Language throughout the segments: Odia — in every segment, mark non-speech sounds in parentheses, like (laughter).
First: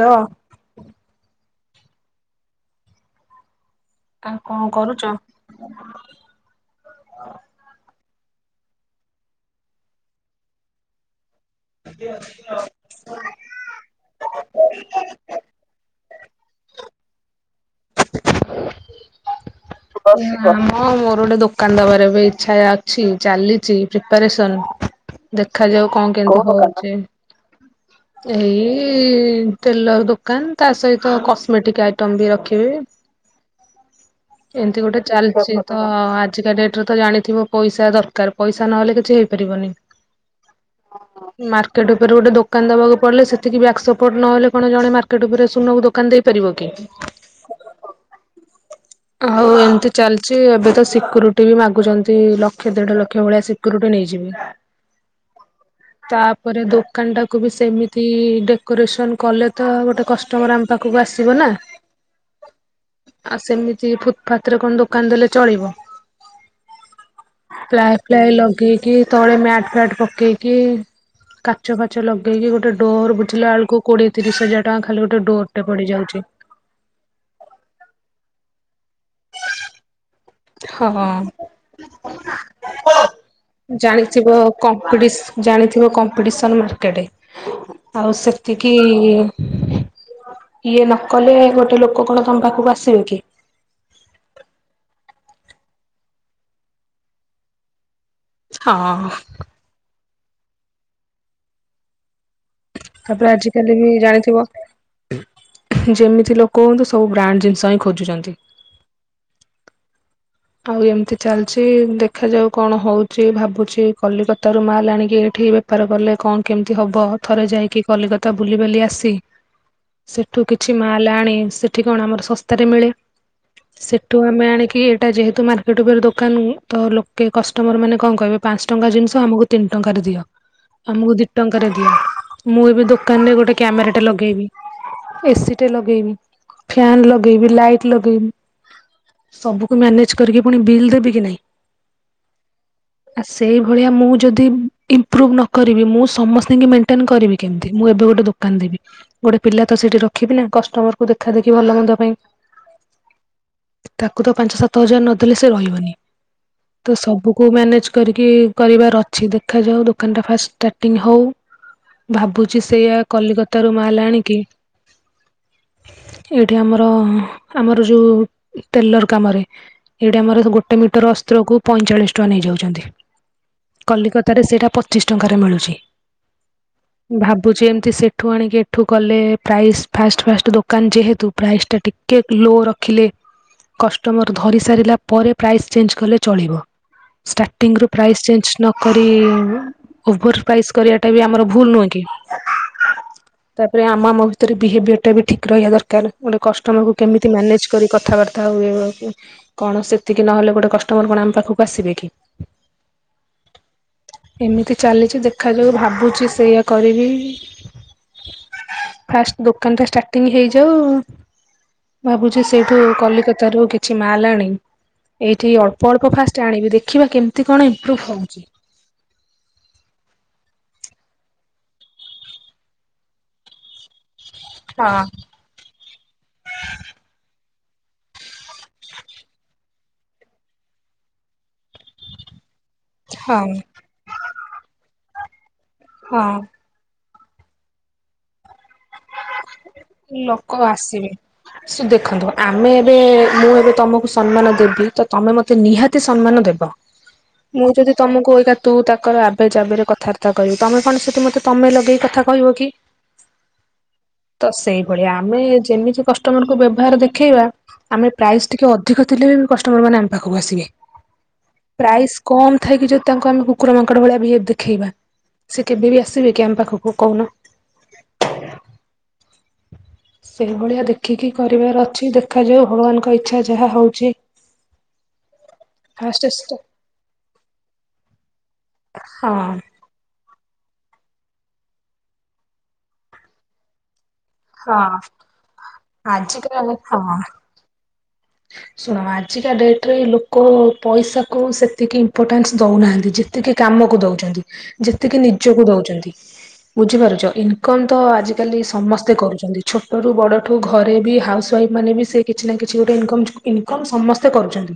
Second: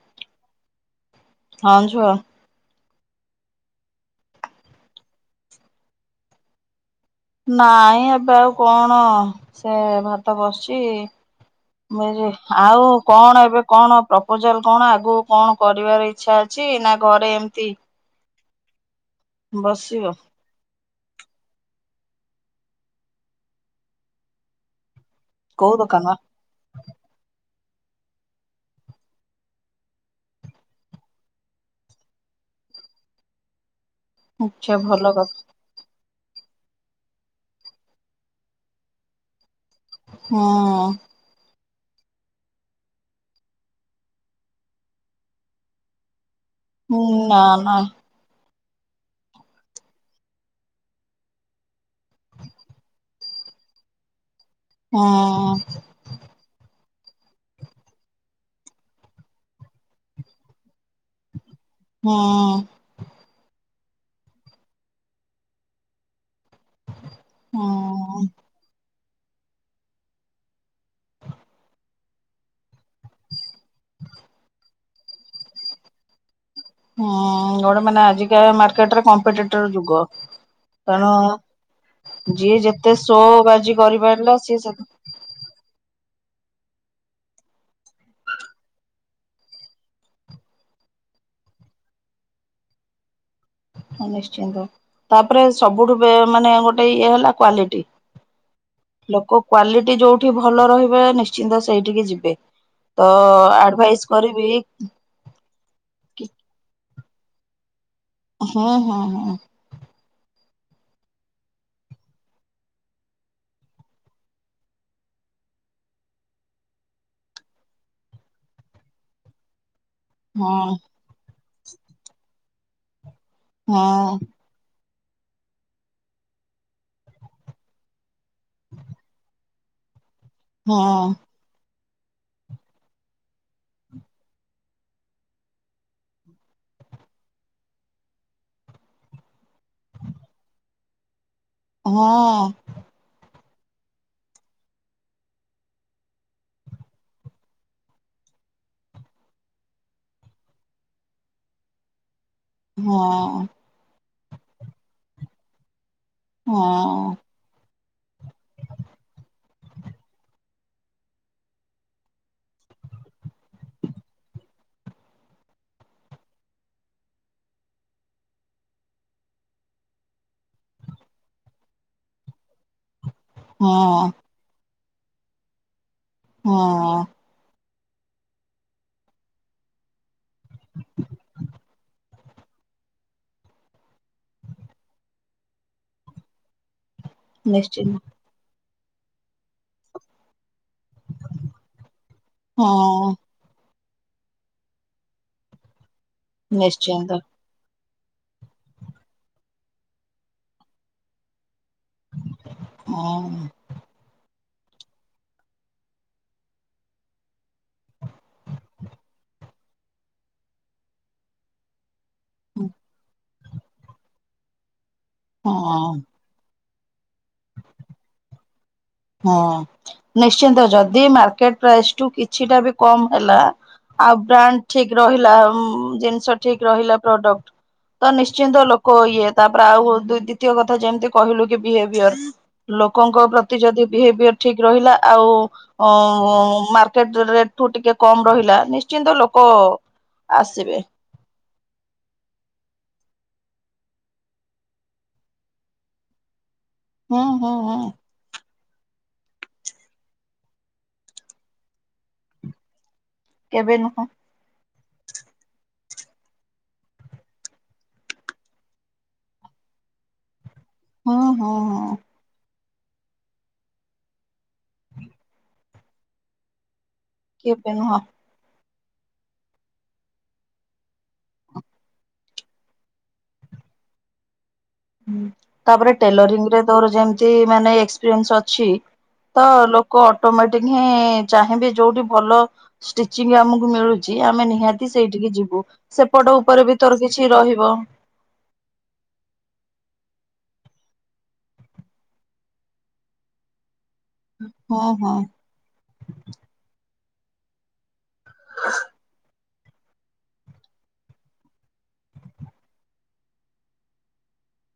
ଲୋ (unintelligible) ହଁ ଝୁଅ। ଆଉ କଣ କରୁଛ? ନାଇଁ ଏବେ ଆଉ କଣ ସେ ଭାତ ବସିଛି। ଆଉ କଣ ଏବେ କଣ ପ୍ରପୋଜାଲ କଣ ଆଗକୁ କଣ କରି କରିବାର ଇଚ୍ଛା ଅଛି ନା ଘରେ ଏମ୍ତି ବସିବ। ହଁ ମୋର ଗୋଟେ ଦୋକାନ ଦେବାର ବି ଇ୍ଛା ଅଛି ଚାଲିଛି ପ୍ରିପାରେସନ୍ କୋଉ ଦେଖାଯାଉ କଣ ଦୋକାନ କେମତି ହଉଛି? ଏଇ ତେଲ ଦୋକାନ ତା ସହିତ କସ୍ମେଟିକ ଆଇଟମ ବି ରଖିବେ। (inaudible) ଆଚ୍ଛା ଏମିତି ଗୋଟେ ଭଲ କଥା ଚାଲି୍ଛି ତ। ଆଜିକା ଡେଟ୍ରରେ ତ ଜାଣିଥିବ ପଇସା ଦରକାର ପଇସା ନହେଲେ କିଛି ହେଇପାରିବନି। ହଁ। ମାର୍କେଟ ଉପରେୋଟେ ଦୋକାନ ଦେବାକୁ ପଡିଲ ସେତିକି ବି ଆକ୍ସପର୍ଟ ନେଲେ କଣେ ମାର୍କେଟ ଉପରେ ସୁନାକୁ ଦୋକାନ ଦେଇ ହୁଁ ନ ନା। ଆଉ ଏମିତି ଚାଲିଛି ଏବେ ତ ସିକ୍ୟୁରିଟି ବି ମାଗୁଛନ୍ତି ଲକ୍ଷ ଦେଢ ଲକ୍ଷ ଭଳିଆ ସିକ୍ୟୁରିଟି ନେଇଯିବେ। ହଁ। ଦୋକାନଟାକୁ ବି ସେମିତି ଡେକୋରେସନ୍ କଲେ ତ ଗୋଟେ କଷ୍ଟମର ଆମ ପାଖକୁ ଆସିବ ନା ହୁଁ ଆଉ ସେମିତି। କତିରେ କଣ ଦୋକାନ ଦେଲେ ଚଳିବ ହୁଁ ପ୍ଲାୟ ଫା ୟ ଲଗେଇକି। ତଳେ ମ୍ୟାଟ ଫ୍ୟାଟ ପକେଇକି। କାଚ ଫାଚ ଲଗେଇକି ଗୋଟେ ଡୋର ବୁଝିଲା ବେଳକୁ, କୋଡିଏ ତିରିଶ ହଜାର ଟଙ୍କା ଖାଲି ଗୋଟେ ଡୋର ଟେ ପଡ଼ି ଯାଉଛି। ହ। ହୁଁ, ଗୋଟେ ମାନେ ଆଜିକା ମାର୍କେଟରେ କମ୍ପିଟେ ଟର୍ ଯୁଗ। ହଁ। ତେଣୁ ଯିଏ ଯେତେ (unintelligible) ଶୋ ବାଜି କରିପାରିଲା ଜାଣିଥିବ ସିଏ କମ୍ପିଟିସ ଜାଣିଥିବ ଜାଣିଥିବ କମ୍ପିଟ ପିଦିସନ ଭିତରେ ଆଉ ସେତିକି। ଇଏ ନ କଲେ ଗୋଟେ ଲୋକ କଣ ତମ ପାଖକୁ ଆସିବେ କି? ହ ନିଶ୍ଚିନ୍ତ ତାପରେ ସବୁଠୁ ମାନେ ଗୋଟେ ଇଏ ହେଲା କ୍ଵାଲିଟି। ହଁ। ଲୋକ କ୍ଵାଲିଟି ଯୋଉଠି ଭଲ ରହିବେ ନିଶ୍ଚିନ୍ତ ସେଇଠିକି ଯିବେ। ତ ତାପରେ ଆଜିକାଲି ବି ଆଡଭାଇସ୍ ଜାଣିଥିବ କରିବି ଯେମିତି ଲୋକ ହୁଅନ୍ତୁ। ସବୁ ବ୍ରାଣ୍ଡ୍ ଜିନିଷ ହିଁ। ଖୋଜୁଛନ୍ତି। ହଁ, ହଁ, ହଁ। ଆଉ ଏମିତି ଚାଲିଛି ଦେଖ ଯାଉ କଣ ହଉଛି ଭାବୁଛି କଲିକତା ରୁ ମାଲ୍ ଆଣିକି ଏଠି ବେପାର କଲେ କଣ କେମିତି ହବ ଥରେ ଯାଇକି କଲିକତା ବୁଲିିବାଲି ଆସି ସେଠୁ ହୁଁ କିଛି ମାଲ ଆଣ ସେଠି କଣ ଆମର ଶସ୍ତାରେ ମିଳେ ହଁ ସେଠୁ ଆମେ ଆଣିକି ଏ ଟା ଯେହେତୁ ମାର୍କେଟ ଉପରେ ଦୋକାନ। ତ ଲୋକେ କଷ୍ଟମର ମାନେ କଣ କହିବେ ପାଞ୍ଚ ଟଙ୍କା ଜିନିଷ ଆମକୁ ତିନି ଟଙ୍କାରେ ଦିଅ ହଁ ଆମକୁ ଦି ଟଙ୍କାରେ ଦିଅ। ମୁଁ ଏବେ ଦୋକାନରେ ଗୋଟେ କ୍ୟାମେରା ଟେ ଲଗେଇବି। ଏସି ଟେ ଲଗେଇବି, ଫ୍ୟାନ ଲଗେଇବି, ଲାଇଟ ଲଗେଇବି, ସବୁ ମୁ ମ୍ୟାନେଜ୍ କରିକି ପୁଣି ବିଲ୍ ଦେବି କି ନାଇଁ। ହଁ। ସେଇଭଳିଆ ମୁଁ ଯଦି ଇମ୍ପ୍ରୁଭ ନ କରିବି ମୁଁ ସମସ୍ତଙ୍କୁ ମେଣ୍ଟେନ କରିବି କେମିତି ମୁଁ ଏବେ ଗୋଟେ ଦୋକାନ ଦେବି। ଗୋଟେ ପିଲା ତ ସେଠି ରଖିବି ନା କଷ୍ଟମର କୁ ଦେଖା ଦେଖି ଭଲ ମନ୍ଦ ପାଇଁ। ହଁ। ତାକୁ ତ ପାଞ୍ଚ ସାତ ହଜାର ନ ଦେଲେ ସେ ରହିବନି। ହଁ ତ ସବୁକୁ ମ୍ୟାନେଜ୍ କରିକି କରିବାର ଅଛି। ଦେଖାଯାଉ ଦୋକାନ ଟା ଫାଷ୍ଟ୍ ସ ଟିଙ୍ଗ ହଉ। ଭାବୁଛି ସେୟା କଲିକତାରୁ ମାଲ୍ ଆଣିକି ଏଇଠି ଆମର ଆମର ଯୋଉ ଟେଲର କାମରେ ଏଇଠି ଆମର ଗୋଟେ ମିଟର ଅସ୍ତ୍ରକୁୁ ପଇଁଚାଳିଶ ଟଙ୍କା ନେଇ ଯାଉଛନ୍ତି। ହଁ କଲିକତାରେ ସେଇଟା ପଚିଶ ଟଙ୍କାରେ ମିଳୁଛି। ହଁ ଭାବୁଛି ଏ ସେଠୁ ଆଣିକି ଏଠୁ କଲେ ପ୍ରାଇସ୍ ଫାଷ୍ଟ ଫାଷ୍ଟ ଦୋକାନ ଯେହେତୁ ପ୍ରାଇସ୍ଟା ଟିକେ ଲୋ ରଖିଲେ (unintelligible) କଷ୍ଟମର ଧରି ସାରିଲା ପରେ ପ୍ରାଇସ୍ ଚେଞ୍ଜ କଲେ ଚଳିବ। ଷ୍ଟାର୍ଟିଂରୁୁ ନିଶ୍ଚିନ୍ତ ପ୍ରାଇସ୍ ଚେଞ୍ଜ ନକରି ଉଭର ପ୍ରାଇସ୍ କରିବାଟା ବି ଆମର ଭୁଲ ନୁହେଁ କି ହଁ ତ ରେ ଆମ ଆମ ଭିତରେ ବିହେବିଅର ଟା ବି ଠିକ୍ ରହିବା ଦରକାର। ଗୋଟେ କଷ୍ଟମରକୁ ନିଶ୍ଚିନ୍ତ କେମିତି ମ୍ୟାନେଜ୍ କରି କଥାବାର୍ତ୍ତା ତାଉ କଣ ସେତିକି ନହେଲେ ଗୋଟେ କଷ୍ଟମର୍ କଣ ଆମ ପାଖକୁ ଆସିବେ କି? ହଁ। ଏମିତି ଚାଲିଛି ଦେଖାଯାଉ ଭାବୁଛି ସେଇୟା କରିବି। ଫାଷ୍ଟ ଦୋକାନ ଟା ଷ୍ଟାର୍ଟିଂ ହେଇଯାଉ ଭାବୁଛି ସେଇଠୁ କଲିକତାରୁ କିଛି ମାଲ୍ ଆଣି ଏଇଠି ହଁ ଅଳ୍ପ ଅଳ୍ପ ଫାଷ୍ଟ ଆଣିବି ଦେଖିବା କେମିତି କଣ ଇମ୍ପ୍ରୁଭ ହଉଛି। ହଁ ନିଶ୍ଚିନ୍ତ ଯଦି ମାର୍କେଟ ପ୍ରାଇସ ଠୁ କିଛିଟା ବି କମ ହେଲା ଆଉ ବ୍ରାଣ୍ଡ ହଁ ଠିକ ରହିଲା ଜିନିଷ ଠିକ ରହିଲା ପ୍ରଡକ୍ଟ ତ ନିଶ୍ଚିନ୍ତ ଲୋକ ଇଏ ତାପରେ ଆଉ ଦ୍ଵିତୀୟ କଥା ଯେମିତି କହିଲୁ କି ବିହେଭିୟର ଲୋକଙ୍କ ହଁ ପ୍ରତି ଯଦି ବିହେଭିୟର ଠିକ ରହିଲା ଆଉ ଉ ହଁ। ମା (unintelligible) ରେଟ ଠୁ ଟିକେ କମ୍ ରହିଲା ନି ଲୋକ ଆସିବେ ସେ ଦେଖନ୍ତୁ ଆମେ ଏବେ ମୁଁ ଏବେ ତମକୁ ସମ୍ମାନ ଦେବି ତ ତମେ ମୋତେ ନିହାତି ସମ୍ମାନ ଦେବ। ହୁଁ ହୁଁ ମୁଁ ହୁଁ ଯଦି ତମକୁ ଆଇକା ତୁ ତାକର ଆବେ ଜାବେରେ କଥାବାର୍ତ୍ତା କରିବି ତମେ କଣ ସେଠି ମତେ ତମେ ଲଗେଇକି କଥା କହିବ କି? କେବେ ନୁହଁ। ତ ସେଇଭଳିଆ ଆମେ ଯେମିତି କଷ୍ଟମରକୁୁ ବ୍ୟବହାର ଦେଖେଇବା ଆମେ ପ୍ରାଇସ୍ ଟିକେ ଅଧିକ ଥିଲେ ବି କଷ୍ଟମର ମାନେ ଆମ ପାଖକୁ ଆସିବେ। ହୁଁ ହୁଁ ହୁଁ ପ୍ରାଇସ କମ୍ ଥାଇକି ଯଦି ତାଙ୍କୁ କୁକୁର ମାଙ୍କଡ ଭଳିଆ ବିହେବ ଦେଖେଇବା ସେ କେବେ ବି ଆସିବେ କି ଆମ ପାଖକୁ କହୁନ? କେବେ ନୁହ। ସେଇଭଳିଆ ଦେଖିକି କରିବାର ଅଛି ଦେଖାଯାଉ ଭଗବାନଙ୍କ ଇଚ୍ଛା ଯାହା ହଉଛି। ତାପରେ ଟେଲରିଂ ଫାଷ୍ଟେଷ୍ଟ ରେ ତୋର ଯେମିତି ମାନେ ଏକ୍ସପିରିଏନ୍ସ ଅଛି ହଁ ତ ଲୋକ ଅଟୋମେଟିକ ହିଁ ଚାହିଁବେ ଯୋଉଠି ଭଲ ଷ୍ଟିଚିଂ ଆମକୁ ମିଳୁ ଚି ଆମେ ହଁ। ନିହାତି ସେଇଠିକି ଯିବୁ ସେପଟ ଆଜିକା ଉପରେ ବି ତୋର ହଁ କିଛି ରହିବ। ଶୁଣ ଆଜିକା ଡେଟ ରେ ଲୋକ ପଇସା କୁ ସେତିକି ଇମ୍ପୋର୍ଟାନ୍ସ ଦଉନାହାନ୍ତି ଯେତି କି ଯେତିକି କାମକୁ ଦଉଛନ୍ତି ହଁ ହଁ ଯେତିକି ନିଜକୁ ଦଉଛନ୍ତି ବୁଝିପାରୁଛ ଇନକମ ତ ଆଜିକାଲି ସମସ୍ତେ କରୁଛନ୍ତି ଛୋଟରୁ ବଡ଼ଠୁ ଘରେ ବି ହାଉସ୍ ୱାଇଫ୍ ମାନେ ବି ସେ କିଛି ନା କିଛି ଗୋ ଟେ ଇନକମ ଇନକମ୍ ସମସ୍ତେ କରୁଛନ୍ତି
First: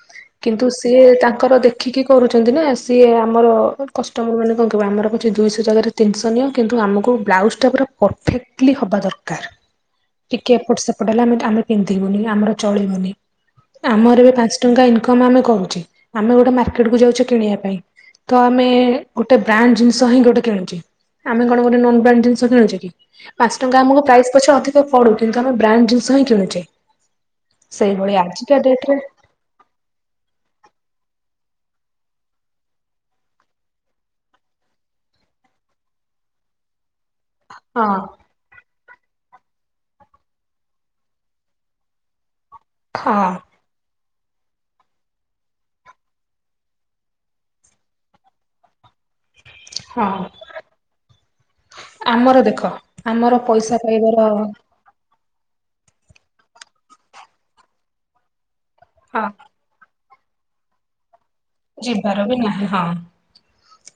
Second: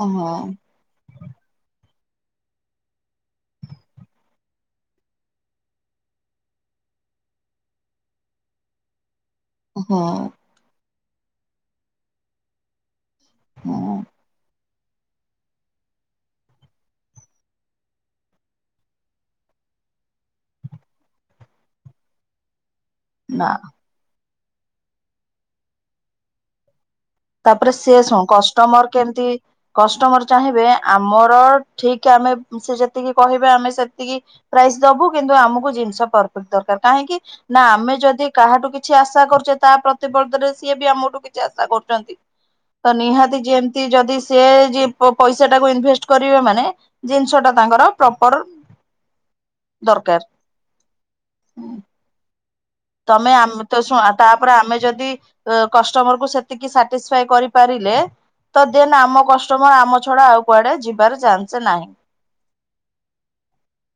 ହଁ କିନ୍ତୁ ସେ ତା ତାଙ୍କର ଦେଖିକି କରୁଛନ୍ତି ନା ସିଏ ଆମର କଷ୍ଟମର ମାନେ କଣ କହିବେ ଆମର କଛି ଦିଇଶହ ଜାଗାରେ ତିନିଶହ ନିଅ କିନ୍ତୁ ଆମକୁ ବ୍ଲାଉଜ ଟା ପୁରା ପରଫେକ୍ଟଲି ହବା ଦର କାର ହଁ ଟିକେ ଏପଟ ସେପଟ ହେଲା ଆମେ ଆମେ ପିନ୍ଧିବୁନି ଆମର ଚଳିବନି। ହଁ ଆମର ଏ ବି ପାଞ୍ଚ ଟଙ୍କା ଇନକମ ଆମେ କରୁଛେ ଆମେ ଗୋଟେ ମାର୍କେଟ କୁ ଯାଉଛେ କିଣିଆ ପାଇଁ। ତ ଆମେ ଗୋଟେ ବ୍ରାଣ୍ଡ ଜିନିଷ ହିଁ ଗୋଟେ କିଣୁଛେ ଆମେ କଣ ଗୋଟେ ନନ୍ ବ୍ରାଣ୍ଡ ଜିନିଷ କିଣୁଛେ କି? ନା ପାଞ୍ଚ ଟଙ୍କା ଆମକୁ ପ୍ରାଇସ୍ ପଛେ ଅଧିକ ପଡୁ କିନ୍ତୁ ଆମେ ବ୍ରାଣ୍ଡ ଜିନିଷ ହିଁ କିଣୁଛେ। ତାପରେ ସେ ସେଇଭଳି ଶୁଣ ଆଜିକା କଷ୍ଟମର ଡେଟରେ କେମତି କଷ୍ଟମର ଚାହିଁବେ ଆମର ଠିକ ଆମେ ସେ ଯେତିକି କହିବେ ଆମେ ସେତିକି ପ୍ରାଇସ୍ ଦବୁ କିନ୍ତୁ ଆମକୁ ଜିନିଷ ପରଫେକ୍ଟ ଦରକାର। କାହିଁକି? ନା ହଁ ଆମେ ଯଦି କାହାଠୁ କିଛି ଆଶା କରୁଛେ ତା ପ୍ରତିବର୍ଧରେ ସିଏ ବି ଆମଠୁ କିଛି ଆଶା କରୁଛନ୍ତି। ତ ହଁ ନିହାତି ଯେମତି ଯଦି ସେ ଯି ପ-ପଇସା ଟାକୁ ଇନଭେଷ୍ଟ କରିବେ ମାନେ ଜିନିଷ ଟା ତାଙ୍କର ପ୍ରପର ହଁ ଦରକାର। ଆମର ଦେଖ। ତମେ ଆମର ପଇସା ଆ ଶୁଣ ପାଇବାର ତାପରେ ଆମେ ଯଦି ଅ କଷ୍ଟମର କୁ ସେତିକି ସାଟିଷଫାଏ କରିପାରିଲେ ତ ଦେନ୍ ଆମ ହଁ କଷ୍ଟମର ଆମ ଛଡା ଆଉ କୁଆଡେ ଯିବାର ଚା ଯିବାର ବି ନାହିଁ ହଁ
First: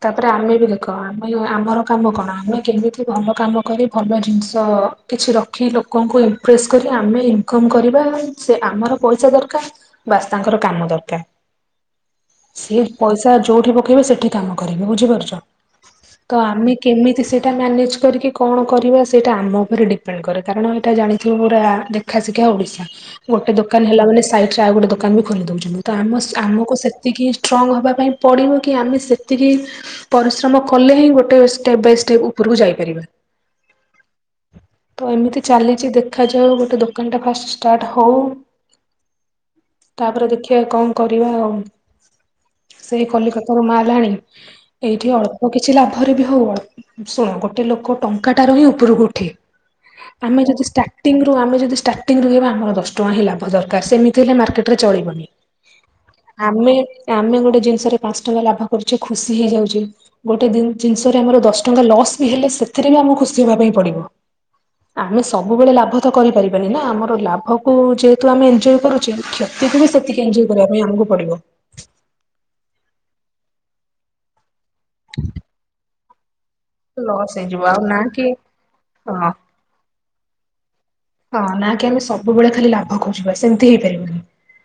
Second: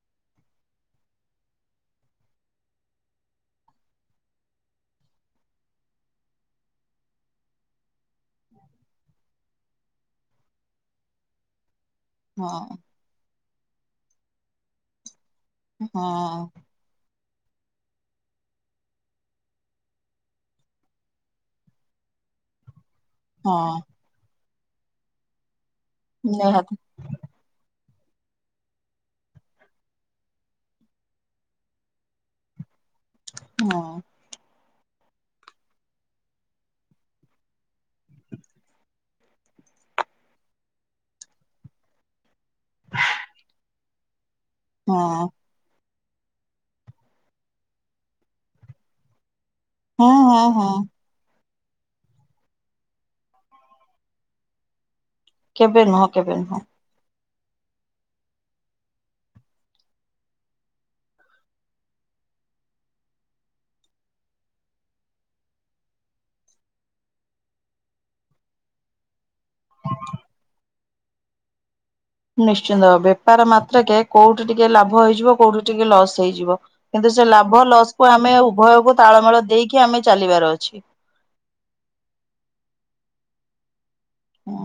ତାପରେ ଆମେ ବି ଖ ଆମେ ଆମର କାମ କଣ ଆମେ କେମିତି ଭଲ କାମ କରି ଭଲ ଜିନିଷ କିଛି ରଖିଲୁ। ଲୋକଙ୍କୁ ଇମ୍ପ୍ରେସ କରି ଆମେ ଇନକମ କରିବା ସେ ଆମର ପଇସା ଦରକାର ବାସ୍ ତାଙ୍କର କାମ ଦରକାର ହଁ ସିଏ ପଇସା ଯୋଉଠି ପକେଇବେ ସେଠି କାମ କରିବେ ବୁଝିପାରୁଛ। ହଁ ତ ଆମେ କେମିତି ସେ ଟା ମ୍ୟାନେଜ କରିକି କଣ କରିବା ସେଇଟା ଆମ ଉପରେ ଡିପେଣ୍ଡ କରେ କାରଣ ଏଇଟା ଜାଣିଥିବ ପୁରା ଦେଖା ଶିଖା ଓଡିଶା ଗୋଟେ ହଁ ଦୋକାନ ହେଲା ମାନେ ସାଇଟରେ ଆଉ ଗୋଟେ ଦୋକାନ ବି ଖୋଲି ଦଉଛନ୍ତି ତ ଆମ ନିହାତି ଆମକୁ ସେ ଷ୍ଟ୍ରଙ୍ଗ୍ ହେବା ପାଇଁ ପଡ଼ିବ କି ଆମେ ସେତିକି ପରିଶ୍ରମ କଲେ ହିଁ ଗୋଟେ ଷ୍ଟେପ୍ ବାଇ ଷ୍ଟେପ୍ ଉପ କୁ ଯାଇପାରିବା। ହଁ। ତ ଏମିତି ଚାଲିଛି ଦେଖାଯାଉ ଗୋଟେ ଦୋକାନଟା ଫାଷ୍ଟ ଷ୍ଟାର୍ଟ ହଉ। ତାପରେ ଦେଖିବା କଣ କରିବା ଆଉ? ସେ କଲିକତାରୁ ମାଲ ଆଣି ହଁ ଏଇଠି ଅଳ୍ପ କିଛି ଲାଭ ରେ ବି ହଉ ଶୁଣ ଗୋଟେ ଲୋକ ଟଙ୍କା ଟା ରୁ ହିଁ ଉପରକୁ ଉଠେ। ହଁ ଆମେ ହଁ ଯଦି ହଁ ଷ୍ଟାର୍ଟିଙ୍ଗ ରୁ ଆମେ ଯ ଷ୍ଟାର୍ଟିଂ ରହିବ ଆମର ଦଶ ଟଙ୍କା ହିଁ ଲାଭ ଦରକାର ସେମିତି ହେଲେ ମାର୍କେଟରେ ଚଳିବନି। କେବେ ନୁହଁ କେବେ ନୁ ଆମେ ଆମେ ଗୋଟେ ଜିନିଷରେ ପାଞ୍ଚ ଟଙ୍କା ଲାଭ କରୁଛେ ଖୁସି ହେଇଯାଉଛେ ଗୋଟେ ଜିନିଷରେ ଆମର ଦଶ ଟଙ୍କା ଲସ୍ ବି ହେଲେ ସେଥିରେ ବି ଆମକୁ ଖୁସି ହେବା ପାଇଁ ପଡିବ। ଆମେ ସବୁବେଳେ ଲାଭ ତ କରିପାରିବାନି ନା ଆମର ଲାଭକୁ ଯେହେତୁ ଆମେ ଏନଜଏ କରୁଛେ (unintelligible) ସେତିକି ଏଞ୍ଜୟ କରିବା ପାଇଁ ଆମକୁ ପଡିବ। ନିଶ୍ଚିନ୍ତ ବେପାର ମାତ୍ରାକେ କୋଉଠି ଟିକେ ଲାଭ ହେଇଯିବ କୋଉଠି ଟିକେ ଲସ୍ ହେଇଯିବ। କିନ୍ତୁ ସେ ଲସ୍ ଲାଭ ହେଇଯିବ ଆଉ ଲସ୍ ନା କୁ କି ଆମେ ଉଭୟକୁ ହଁ ତାଳମେଳ ଦେଇକି ଆମେ ଚାଲିବାର ଅଛି। ହଁ ନା କି ଆମେ ସବୁବେଳେ ଖାଲି ଲାଭ ଖୋଜିବା ସେମିତି ହେଇପାରିବ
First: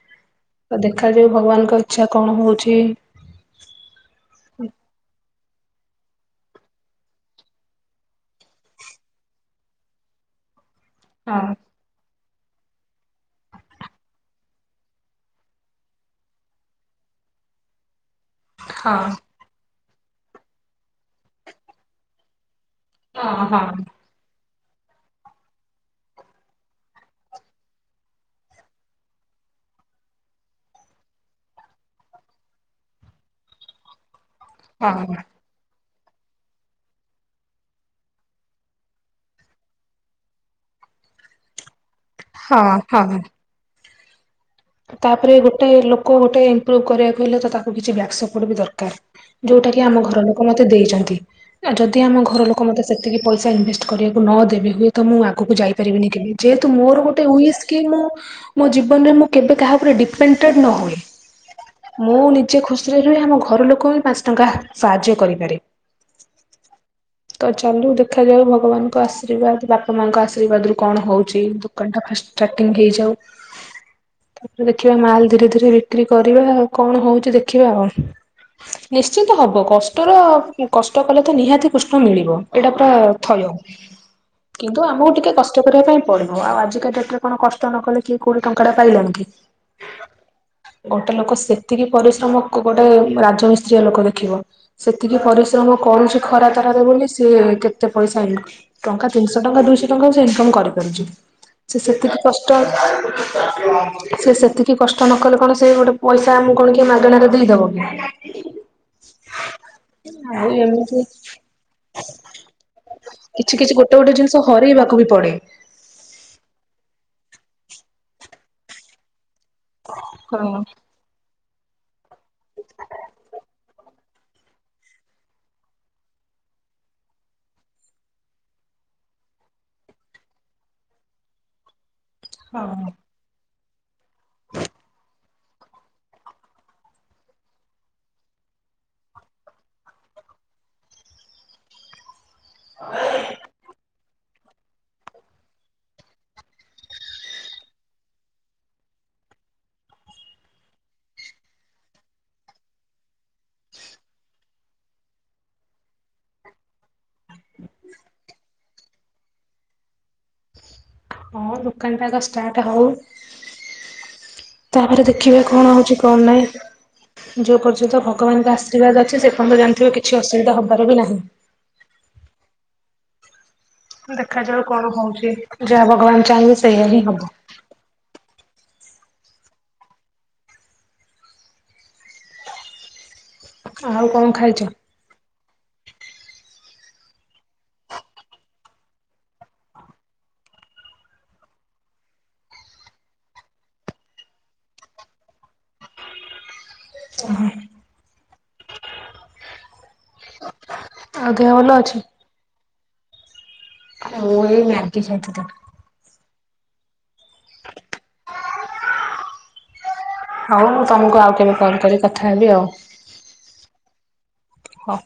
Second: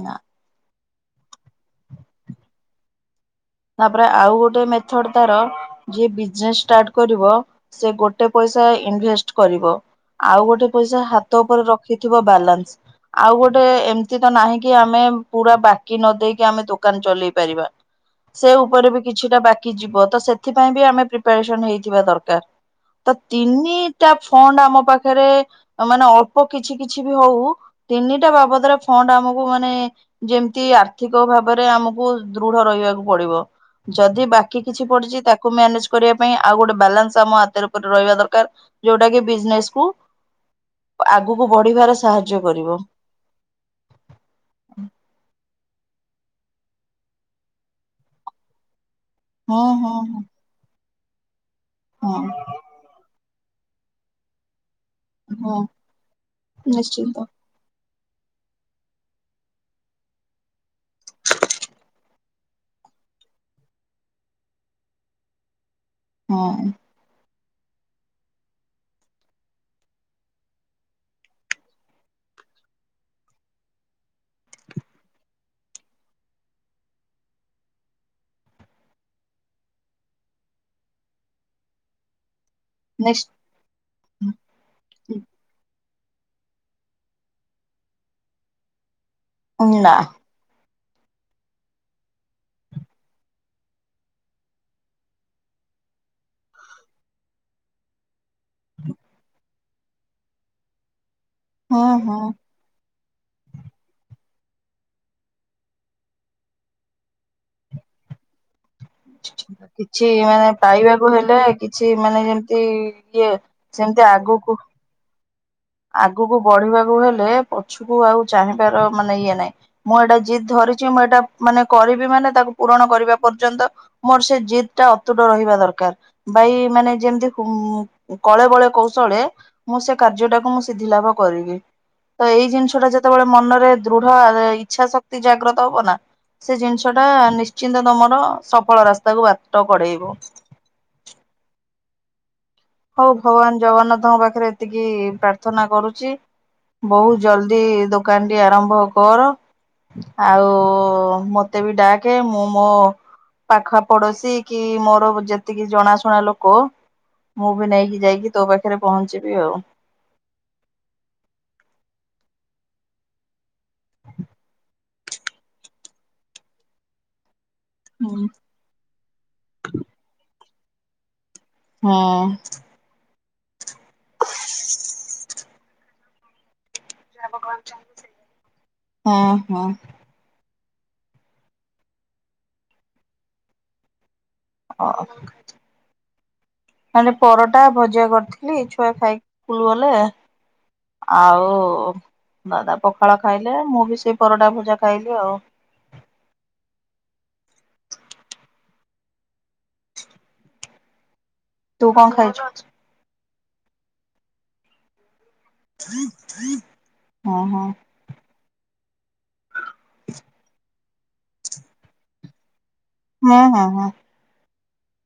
ନା। ତ ଦେଖାଯାଉ ଭଗବାନଙ୍କ ଇଚ୍ଛା କଣ ହଉଛି? ତାପରେ ଆଉ ଗୋଟେ ମେଥଡ ତାର ଯିଏ ବିଜନେସ ଷ୍ଟାର୍ଟ କରିବ ସେ ଗୋଟେ ପଇସା ଇନଭେଷ୍ଟ କରିବ ଆଉ ଗୋଟେ ପଇସା ହାତ ହଁ ଉପରେ ରଖିଥିବା ବାଲାନ୍ସ। ଆଉ ଗୋଟେ ଏମତି ତ ନାହିଁ କି ଆମେ ପୁରା ବାକି ନ ଦେଇକି ଆମେ ଦୋକାନ ଚଲେଇ ପାରିବା। ସେ ଉପରେ ବି ହଁ। କିଛିଟା ବାକି ଯିବ ତ ସେଥିପାଇଁ ବି ଆମେ ପ୍ରିପାରେସନ ହେଇଥିବା ଦରକାର। ତ ହଁ ହଁ ତିନିଟା ଫଣ୍ଡ ଆ ଆମ ପାଖରେ ମାନେ ଅଳ୍ପ କିଛି କିଛି ବି ହଉ ତିନିଟା ବାବଦରେ ଫଣ୍ଡ ଆମକୁ ମାନେ ଯେମତି ଆର୍ଥିକ ଭାବରେ ଆମକୁ ଦୃଢ ରହିବାକୁ। ପଡ଼ିବ ଯଦି ବାକି କିଛି ହଁ ପଡିଛି ତାକୁ କରିବା ପାଇଁ ଆଉ ଗୋଟେ ବାଲାନ୍ସ ଆମ ହାତରେ ଉପରେ ରହିବା ଦରକାର ଯୋଉଟା କି ବିଜନେସକୁ ଆଗକୁ ବଢିବାର ସାହାଯ୍ୟ କରିବ। ହଁ ହଁ। ତାପରେ ଗୋଟେ ଲୋକ ଗୋଟେ ଇମ୍ପ୍ରୁଭ କରିବାକୁ ହେଲେ ତ ତାକୁ କିଛି ବ୍ୟାକ୍ ସପୋର୍ଟ ବି ଦରକାର। ହୁଁ ଯୋଉଟା କି ହୁଁ ଆମ ଘର ଲୋକ ମତେ ଦେଇଛନ୍ତି ଯଦି ହୁଁ ହଁ ଆମ ଘର ଲୋକ ମତେ ସେତିକି ପଇସା ଇନଭେଷ୍ଟ କରିବାକୁ ନ ଦେବେ ହୁଏ ତ ମୁଁ ହଁ ଆଗକୁ ଯାଇପାରିବିନି କେବେ ଯେହେତୁ ମୋର ଗୋଟେ ନିଶ୍ଚିନ୍ତ ଉିସ୍ କି ମୁଁ ମୋ ଜୀବନରେ ମୁଁ କେବେ କାହା ଉପରେ ଡିପେେ ନ ହୁଏ। ମୁଁ ନିଜେ ଖୁସିରେ ରହ ଆମ ଘର ଲୋକ ବି ପାଞ୍ଚ ଟଙ୍କା ସାହାଯ୍ୟ କରିପାରେ। ହଁ। ତ ଚାଲୁ ଦେଖ ଯାଉ ଭଗବାନଙ୍କ ଆଶୀର୍ବାଦ ବାପା ମାଙ୍କ ଆଶୀର୍ବାଦ ରୁ କଣ ହଉଛି ଦୋକାନ ଟା ଫା ଷ୍ଟାଟିଙ୍ଗ ହେଇଯାଉ। ତାପରେ ଦେଖିବା ମାଲ ଧୀରେ ଧୀରେ ବିକ୍ରି କରିବା ଆଉ କଣ ହଉଛି ଦେଖିବା ଆଉ ନିଶ୍ଚନ୍ତ ହବ କଷ୍ଟର କଷ୍ଟ କଲେ ତ ନିହାତି କୃଷ୍ଣ ମିଳିବ। ଏଇଟା ପୁରା ନିଶ୍ଚି ଥୟ କିନ୍ତୁ ଆମକୁ ଟିକେ କଷ୍ଟ କରିବା ପାଇଁ ପଡ଼ିବ ଆଉ ଆଜିକା ଡେଟରେ କଣ କଷ୍ଟ ନ କଲେ କିଏ କୋଉଠି ଟଙ୍କା ଟା ପାଇଲାଣି କି? ନା ଗୋଟେ ଲୋକ ସେତିକି ପରିଶ୍ରମ କ ଗୋଟେ ରାଜମିସ୍ତ୍ରୀଆ ଲୋକ ଦେଖିବ ସେତିକି ପରିଶ୍ରମ ମ କରୁଛି ଖରା ତାରରେ ବୋଲି ସିଏ କେତେ ପଇସା ଇ ଟଙ୍କା ତିନିଶହ ଟଙ୍କା ଦୁଇଶହ ଟଙ୍କା ସେ ଇନକ କ କରି ପାରୁଚି ହୁଁ ସେ ହୁଁ ସେତିକି କଷ୍ଟ ସେ ସେତିକି କଷ୍ଟ ନ କଲେ କଣ ସେ ଗୋଟେ ପଇସା ଆମକୁ କଣ କି ମାଗଣାରେ ଦେଇଦବ କି? (inaudible) କିଛି ଆଉ ମାନେ ଏମିତି ପାଇବାକୁ ହେଲେ କିଛି ମାନେ ଯେମିତି ଇଏ କିଛି କିଛି ଗୋଟେ ସେମିତି ଗୋଟେ ଜିନିଷ ଆଗକୁ ହରେଇବାକୁ ବି ପ ଆଗକୁ ବଢିବାକୁ ହେଲେ ପଛୁକୁ ଆଉ ଚାହିଁବାର ମାନେ ଇଏ ନାହିଁ। ମୁଁ ଏଇଟା ଜିଦ୍ ହଁ। ଧରିଛି ମୁଁ ଏଇଟା ମାନେ କରିବି ମାନେ ତାକୁ ପୂରଣ କରିବା ପର୍ଯ୍ୟନ୍ତ ମୋର ସେ ଜିଦ୍ ଟା ଅତୁଟ ରହିବା ଦରକାର ବାଇ ମାନେ ଯେମିତି କୁଁ କଳେ ବଳେ କୌଶଳେ ମୁଁ ସେ କାର୍ଯ୍ୟଟା ମୁଁ ସିଧି ଲାଭ କରିବି ତ ଏଇ ହଁ ଜିନିଷଟା ଯେତେବେଳେ ମନରେ ଦୃଢ ଇଚ୍ଛା ଶକ୍ତି ଜାଗ୍ରତ ହବ ନା। ସେ ଜିନିଷଟା ନିଶ୍ଚିନ୍ତ ତମର ସଫଳ ରାସ୍ତାକୁ ବାଟ କଢେଇବ। (inaudible) ହଉ ଭଗବାନ ଜଗନ୍ନାଥଙ୍କ ପାଖରେ ଏତିକି ପ୍ରାର୍ଥନା କରୁଛି। ବହୁତ ଜଲଦି ଦୋକାନଟି ଆରମ୍ଭ କର। ଆଉ ମତେ ବି ଡାକ ମୁଁ ମୋ ପାଖ ପଡୋଶୀ କି ମୋର ଯେତିକି ଜଣାଶୁଣା ଲୋକ। ମୁଁ ବି ନେଇକି ଯାଇକି ତୋ ପାଖରେ ପହଞ୍ଚିବି ଆଉ। ହଁ ଦୋକାନଟା ଆଗ ଷ୍ଟାର୍ଟ ହଉ। ତାପରେ ଦେଖିବେ କଣ ହଉଛି କଣ ନାହିଁ। ଯୋଉ ପର୍ଯ୍ୟନ୍ତ ହୁଁ। ଭଗବାନଙ୍କ ଆଶୀର୍ବାଦ ଅଛି ସେ ପର୍ଯ୍ୟନ୍ତ ଜାଣିଥିବା କିଛି ଅସୁବିଧା ହବାର ବି ନାହିଁ। ହୁଁ। ଦେଖାଯାଉ କଣ ହଉଛି ଯାହା ଭଗବାନ ଚାହିଁବେ ସେଇଆ ହିଁ ହବ। ହଁ ହଁ। ଆଉ କଣ। ଖାଇଛ? ଓ। ମାନେ ପରଟା ଭଜା କରିଥିଲି ଛୁଆ ଖାଇକି ସ୍କୁଲ ଗଲେ। ଆଉ ଦାଦା ପଖାଳ ଖାଇଲେ ମୁଁ ବି ସେଇ ପରଟା ଭଜା ଖାଇଲି ଆଉ। ଓ। ଆଉ ଦେହ ଭଲ ତୁ ଅଛି? କଣ ଖାଇଛୁ? ମୁଁ ଏଇ ମ୍ୟାଗି ଖାଇଥିଲି। ହଁ ହଁ। ହଉ ମୁଁ ତମକୁ ଆଉ କେବେ କଲ କରି କଥା ହେବି ଆଉ। ହଁ ହଁ ହଁ। ହଉ।